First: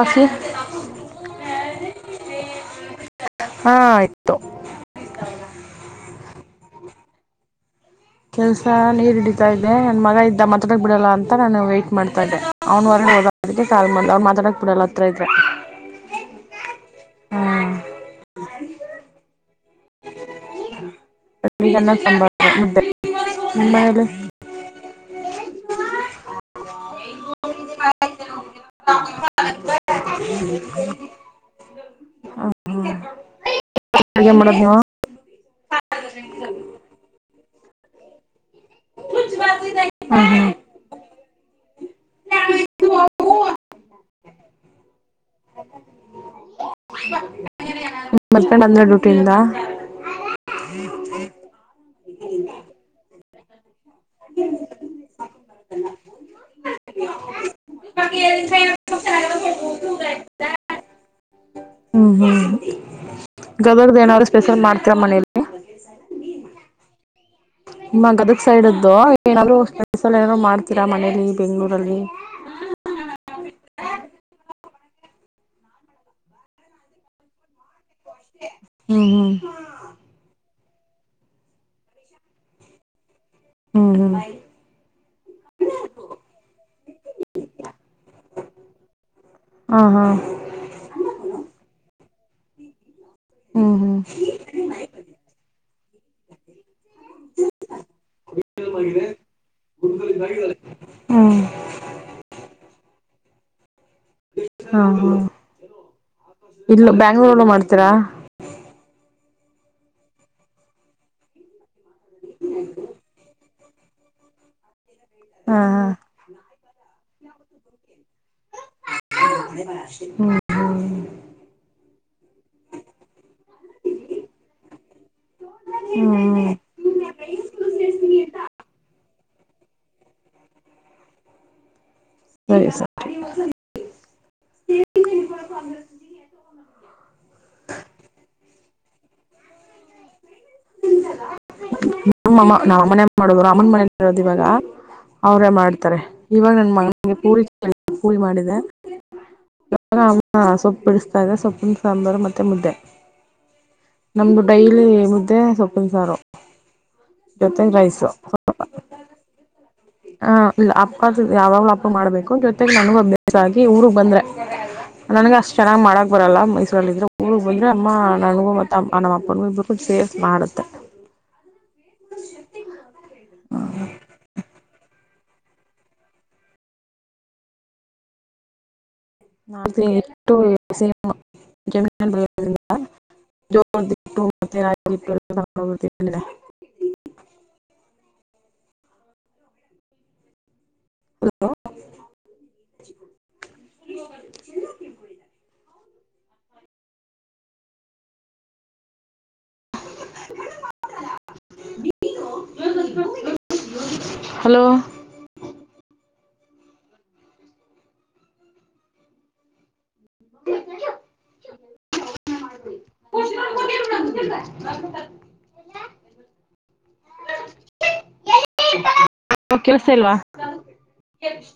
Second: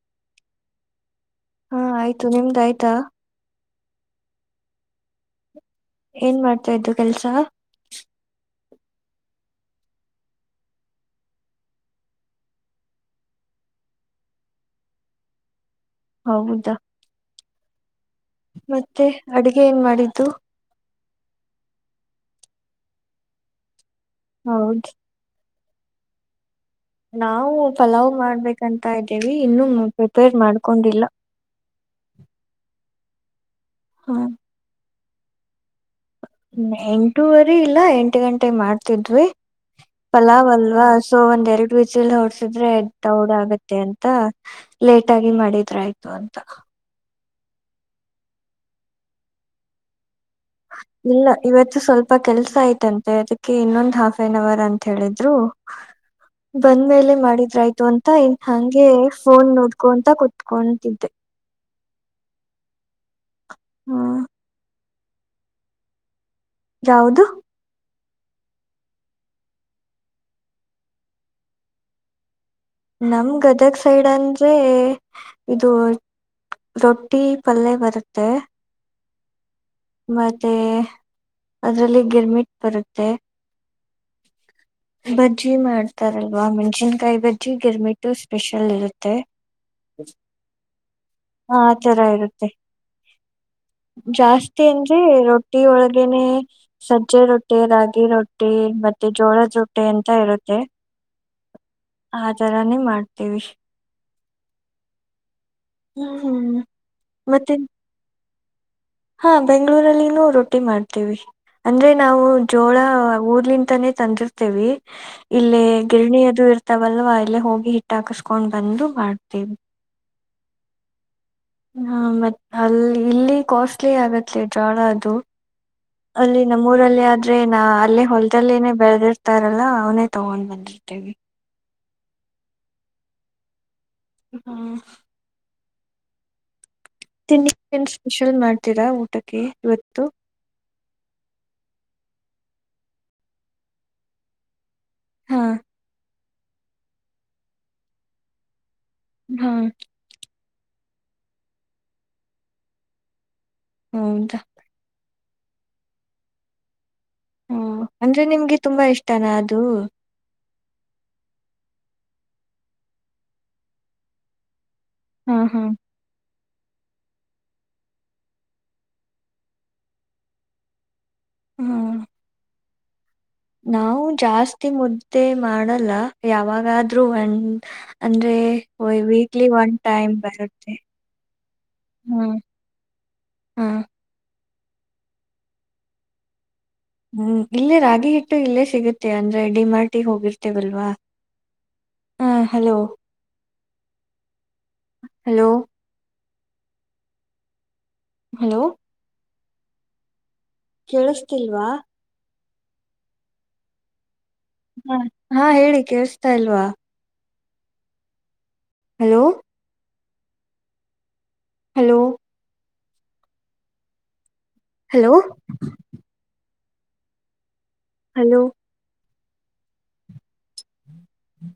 ಅಸಿ [unintelligible] ಹಾ ಆಯ್ತು ನಿಮ್ದ ಆಯ್ತಾ ಹಾ ಆಯ್ತು ಏನ್ ಮಾಡ್ತಾ ಇದ್ದು ಕೆಲ್ಸ. ಕೆಲ್ಸ ನೀರ್ ಹಿಡಿತಾ ಇದ್ದೆ ನನ್ ಮಗ ಇದ್ದ ಮಾತಡಕ್ಕ ಬಿಡಲ್ಲ ಅಂತ ನಾನು ವೇಟ್ ಮಾಡ್ತಾ ಇದ್ದೆ. ಅವ್ನ ಹೊರಗಡೆ ಹೋದ ಅದಕ್ಕೆ ಕಾಲ್ ಮಾಡ್ದೇ ಅವ್ನ್ ಮಾತಾಡಕ್ ಬಿಡಲ್ಲ ಹತ್ರ ಇದ್ರೆ. ಹೌದಾ. ಮತ್ತೆ ಅಡಗೆ ಏನ್ ಮಾಡಿದ್ದು. [unintelligible] ಹೌದ್ ನಾವು ಪಲಾವ್ ಮಾಡ್ಬೇಕಂತ ಇದೀವಿ ಇನ್ನು ಪ್ರಿಪೇರ್ ಮಾಡ್ಕೊಂಡಿಲ್ಲ. [inaudible] ಹ ಏನ್ ಅಡ್ಗೆ ಮಾಡೋದು ನೀವು. [inaudible] ಎಂಟೂುವರೀ ಇಲ್ಲ ಎಂಟ ಗಂಟೆ ಮಾಡ್ತಿದ್ವಿ. ಹ್ಮ್ ಪಲಾವ್ ಹ್ಮ್ ಅಲ್ವಾ, ಸೊ ಒಂದ್ ಎರಡು ವಿಜಲ್ ಹೊಡಸಿದ್ರೆ ದೌಡ್ ಆಗತ್ತೆ ಅಂತ ಲೇಟಾಗಿ ಮಾಡಿದ್ರ ಆಯ್ತು ಅಂತ. [inaudible] [unintelligible] ರೂಟಿಯಿಂದ ಇಲ್ಲ ಇವತ್ತು ಸ್ವಲ್ಪ ಕೆಲ್ಸ ಆಯ್ತಂತೆ ಅದಕ್ಕೆ ಇನ್ನೊಂದು, ಹಾಫ್ ಆನ್ ಅವರ್ ಅಂತ ಹೇಳಿದ್ರು ಬಂದ ಮೇಲೆ ಮಾಡಿದ್ರ ಆಯ್ತು ಅಂತ. ಹಂಗೆ ಫೋನ್ ನೋಡ್ಕೊಂತ ಕುತ್ಕೊಂತಿದ್ದೆ. ಹ್ಮ್ ಹ್ಮ್ ಗದಗದ ಹ್ಮ್ ಏನಾದ್ರು ಸ್ಪೆಷಲ್ ಮಾಡ್ತಿಯ ಮನೇಲಿ. [inaudible] ಯಾವುದು. ನಿಮ್ಮ ಗದಗ್ ಸೈಡ್ದ್ದು ಏನಾದರು ಸ್ಪೆಷಲ್ ಏನಾರು ಮಾಡ್ತೀರಾ ಮನೇಲಿ ಬೆಂಗ್ಳೂರಲ್ಲಿ. ನಮ್ ಗದಗ್ ಸೈಡ್ ಅಂದ್ರೆ ಇದು, ರೊಟ್ಟಿ ಪಲ್ಯ್ ಬರತ್ತೆ. ಹ್ಮ್, ಹ್ಮ್ ಮತ್ತೆ ಅದರಲ್ಲಿ ಗಿರ್ಮಿಟ್ ಬರುತ್ತೆ. ಹ್ಮ್, ಹ್ಮ [inaudible] ಬಜ್ಜಿ ಮಾಡ್ತಾರಲ್ವಾ, ಮೆಣಸಿನಕಾಯಿ ಬಜ್ಜಿ, ಗಿರ್ಮಿಟ್ ಸ್ಪೆಷಲ್ ಇರತ್ತೆ. ಹಾ, ಹಾ ಹಾ ತರ ಇರತ್ತೆ. ಹ್ಮ್ ಹ್ಮ್ ಜಾಸ್ತಿ [unintelligible] ರೊಟ್ಟಿ ಒಳಗನೆ ಸಜ್ಜಿ ರೊಟ್ಟಿ, ರಾಗಿ ರೊಟ್ಟಿ, ಟಿ ಮತ್ತೆ ಜೋಳ ರೋಟ್ಟೆ ಅಂತ ಇರುತ್ತೆ. ಹ್ಮ್ ಆ ತರಾನೇ ಮಾಡ್ತಿವಿ. ಹಾ ಹ ಹ್ಮ್ ಇಲ್ ಬೆಂಗಳೂರು ಮತ್ತೆ ಮಾಡ್ತೀರಾ. ಹಾ ಬೆಂಗಳೂರ್ ಅಲ್ಲಿನೂ ರೊಟ್ಟಿ ಮಾಡ್ತಿವಿ. ಅಂದ್ರೆ ನಾವು ಜೋಳ ಊರ್ಲಿಂತನೇ ತಂದಿರ್ತಿವಿ. ಹಾ ಇಲಿ ಹಾ ಗಿರಣಿ ಅದು ಇರ್ ತವಲ್ವ ಅಲ್ಲೇ ಹೋಗಿ ಹಿಟ್ಟ ಹಾಕಸ್ಕೊಂಡ್ ಬಂದು ಮಾಡ್ತಿವಿ. ಹ್ಮ್. ಹ್ಮ ಮತ್ ಅಲ್ಲಿ ಇಲ್ಲಿ ಕಾಸ್ಟ್ಲಿ ಆಗತ್ತೆ ಜ್ವಾಳ ಅದು ಹ್ಮ್ ಅಲ್ಲಿ. ಹ್ಮ್ ಊರಲ್ಲಿ ಆದ್ರೆ ನ ಅಲ್ಲೇ ಹೊಲದಲ್ಲಿೇನೇ ಬೆಳೆದಿರ್ತಾರಲ್ಲಾ ಅವನೇ ತಗೊಂಡ್ ಬಂದೇರ್ತೇವಿ. ಸರಿ, ಸರಿ ಹಾ. [inaudible] ತಿಂಡಿ ಏನ್ ಸ್ಪೆಷಲ್ ಮಾಡ್ತೀರಾ ಊಟಕ್ಕೆ ಇವತ್ತು ನಾ ಅಮ್ಮನೆ ಮಾಡೋದು ಅಮ್ಮನ ಮನಲಿ ಇರೋದು ಇವಾಗ ಹಾ ಅವ್ರೇ ಮಾಡ್ತಾರೆ ಇವಾಗ ನನ್ ಮನಗೆ ಪೂರಿ ಪೂರಿ ಮಾಡಿದೆ ಹಾ ಹಾ ಸೊಪ್ಪು ಬಿಡಿಸತಾ ಇದೆ ಸೊಪ್ಪಿನ ಸಾಂಬಾರು ಮತ್ತೆ ಮುದ್ದೆ ಹೌದಾ ನಮ ಡೈಲಿ ಮುದ್ದೆ ಸೊಪ್ಪಿನಸಾರ ಹ್ಮ ಜೊತೆಗೆ ರೈಸ್ ಅಂದ್ರೆ ನಿಮ್ಗೆ ತುಂಬಾ ಇಷ್ಟನಾ ಅದು ಹ ಅಪ್ಪ ಯಾವಾವ್ಲೂ ಹಪ್ಪ ಮಾಡ್ಬೇಕು ಜೊತೆಗೆ ನನಗೂ ಅಭ್ಯಾಸ ಆಗಿ ಊರ್ಗ್ ಬಂದ್ರೆ ನನ್ಗೆ ಹಾ ಅಷ್ಟ್ ಹಾ ಚೆನ್ನ್ ಮಾಡಕ್ ಬರಲ್ಲ ಮೈಸೂರಲ್ಲ ಇದ್ರು ಊರಿಗೆ ಬಂದ್ರೆ ಅಮ್ಮ ನನಗೂ ಹ ಮತ್ತ ನಮ್ಮ ಅಪ್ಪ ಇಬ್ಬರು ಸೇರಿಸಿ ಮಾಡುತ್ತೆ ಹ್ಮ ನಾವು ಜಾಸ್ತಿ ಮುದ್ದೆ ಮಾಡಲ್ಲ ಯಾವಾಗಾದ್ರೂ ಒಂದ್ ಅಂದ್ರೆ ಒನ್ ಟೈಮ್ ಬರುತ್ತೆ. [inaudible] ಹ್ಮ್. ಹ್ಮ್. [unintelligible] [unintelligible] ಹ್ಮ್ ಇಲ್ಲೇ ರಾಗಿ ಹಿಟ್ಟು ಇಲ್ಲೇ ಸಿಗುತ್ತೆ ಅಂದ್ರೆ ಡಿ ಮಾರ್ಟಿ ಹೋಗಿರ್ತೀವಲ್ವಾ ಹಲೋ ಹಾ ಹಲೋ ಹಲೋ ಹಲೋ [unintelligible] [inaudible] ಕೇಳಿಸ್ತಿಲ್ವಾ [unintelligible] [inaudible] ಹಾ ಹಾ ಹೇಳಿ ಕೇಳ್ಸ್ತಾ ಇಲ್ವಾ ಹಲೋ [unintelligible] ಹಲೋ [unintelligible] ಹಲೋ ಹಲೋ ಕೇಳಿಸ್ತಿಲ್ವಾ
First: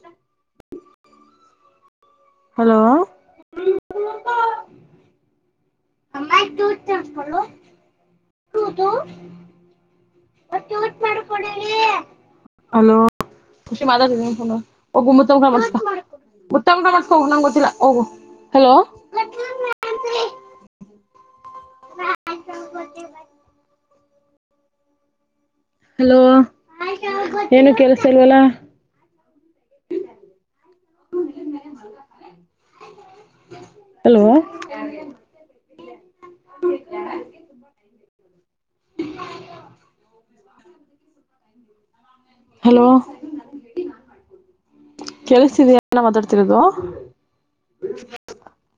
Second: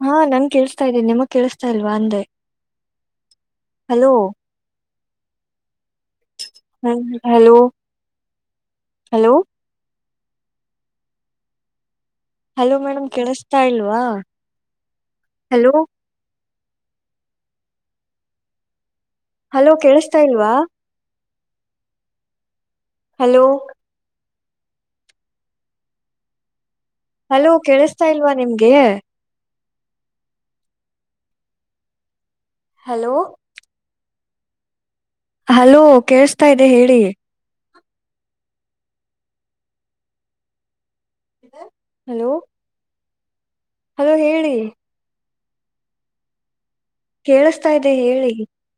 ಹಾ ನನ್ಗ್ ಕೇಳ್ಸತಾ ಇದೆ ನಿಮಗ್ ಕೇಳಿಸ್ತಾ ಇಲ್ವಾ ಅಂದೆ hello hello hello [unintelligible] hello [inaudible] [unintelligible] hello madam ಕೇಳಿಸ್ತಾ ಇಲ್ವಾ? ಹಲೋ ಗತ್ತಮಟ ಮಾಡ್ಸ್ಕ ಹೋಗು ನಂಗೆ ಗೊತ್ತಿಲ್ಲ ಹೋಗು ಹಲೋ ಹಲೋ ಕೇಳಿಸತಾ ಇಲ್ವಾ ಹ ಹಲೋ ಹಲೋ ಹಲೋ ಏನು ಕೆಲ್ಸ ಕೇಳಿಸ್ತಾ ಇಲ್ವಾ ಇಲ್ವಲಾ ನಿಮ್ಗೆ ಹ ಹಲೋ ಹಲೋ ಹಲೋ ಕೇಳ್ಸ್ತಾಇದೆ ಹೇಳಿ [inaudible] ಹಲೋ ಹಲೋ [unintelligible] ಹಲೋ ಹೇಳಿ ಕೇಳಿಸ್ತಿದೆಯಾ ನಾ ಮಾತಾಡ್ತಿರೋದು ಕೇಳಸ್ತಾ ಇದೆ ಹೇಳಿ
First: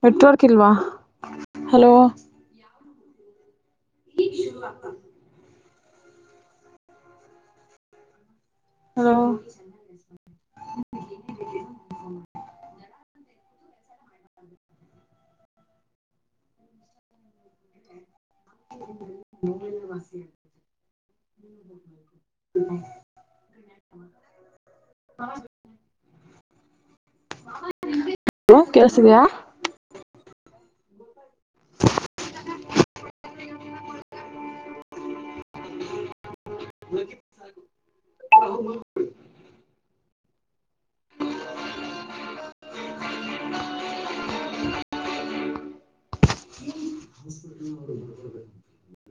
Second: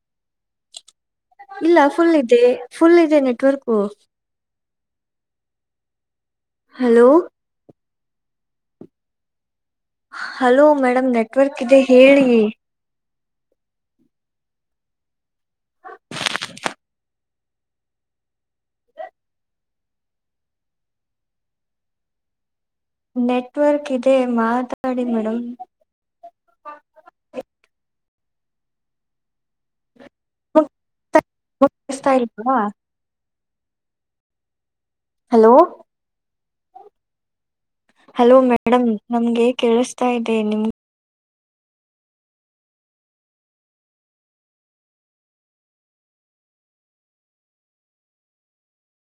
ನೆಟ್ವರ್ಕ್ ಇಲ್ವಾ [unintelligible] ಇಲ್ಲಾ ಹಲೋ ಫುಲ್ ಇದೆ ಫುಲ್ ಇದೆ network [unintelligible] hello hello hello madam network ಇದೆ ಹೇಳಿ. [inaudible] [inaudible] [unintelligible] ನೆಟ್ವರ್ಕ್ ಇದೆ ಮಾತಾಡಿ ಮೇಡಮ್ [unintelligible] ಕೇಳಸ್ತಿದಯಾ [unintelligible] ಇಷ್ಟಾ ಇಲ್ವಾ [inaudible] ಹಲೋ [inaudible] ಹಲೋ ಮೇಡಮ್ ನಮ್ಗೆ ಕೇಳಿಸ್ತಾ ಇದೆ ನಿಮ್ಗೆ [inaudible]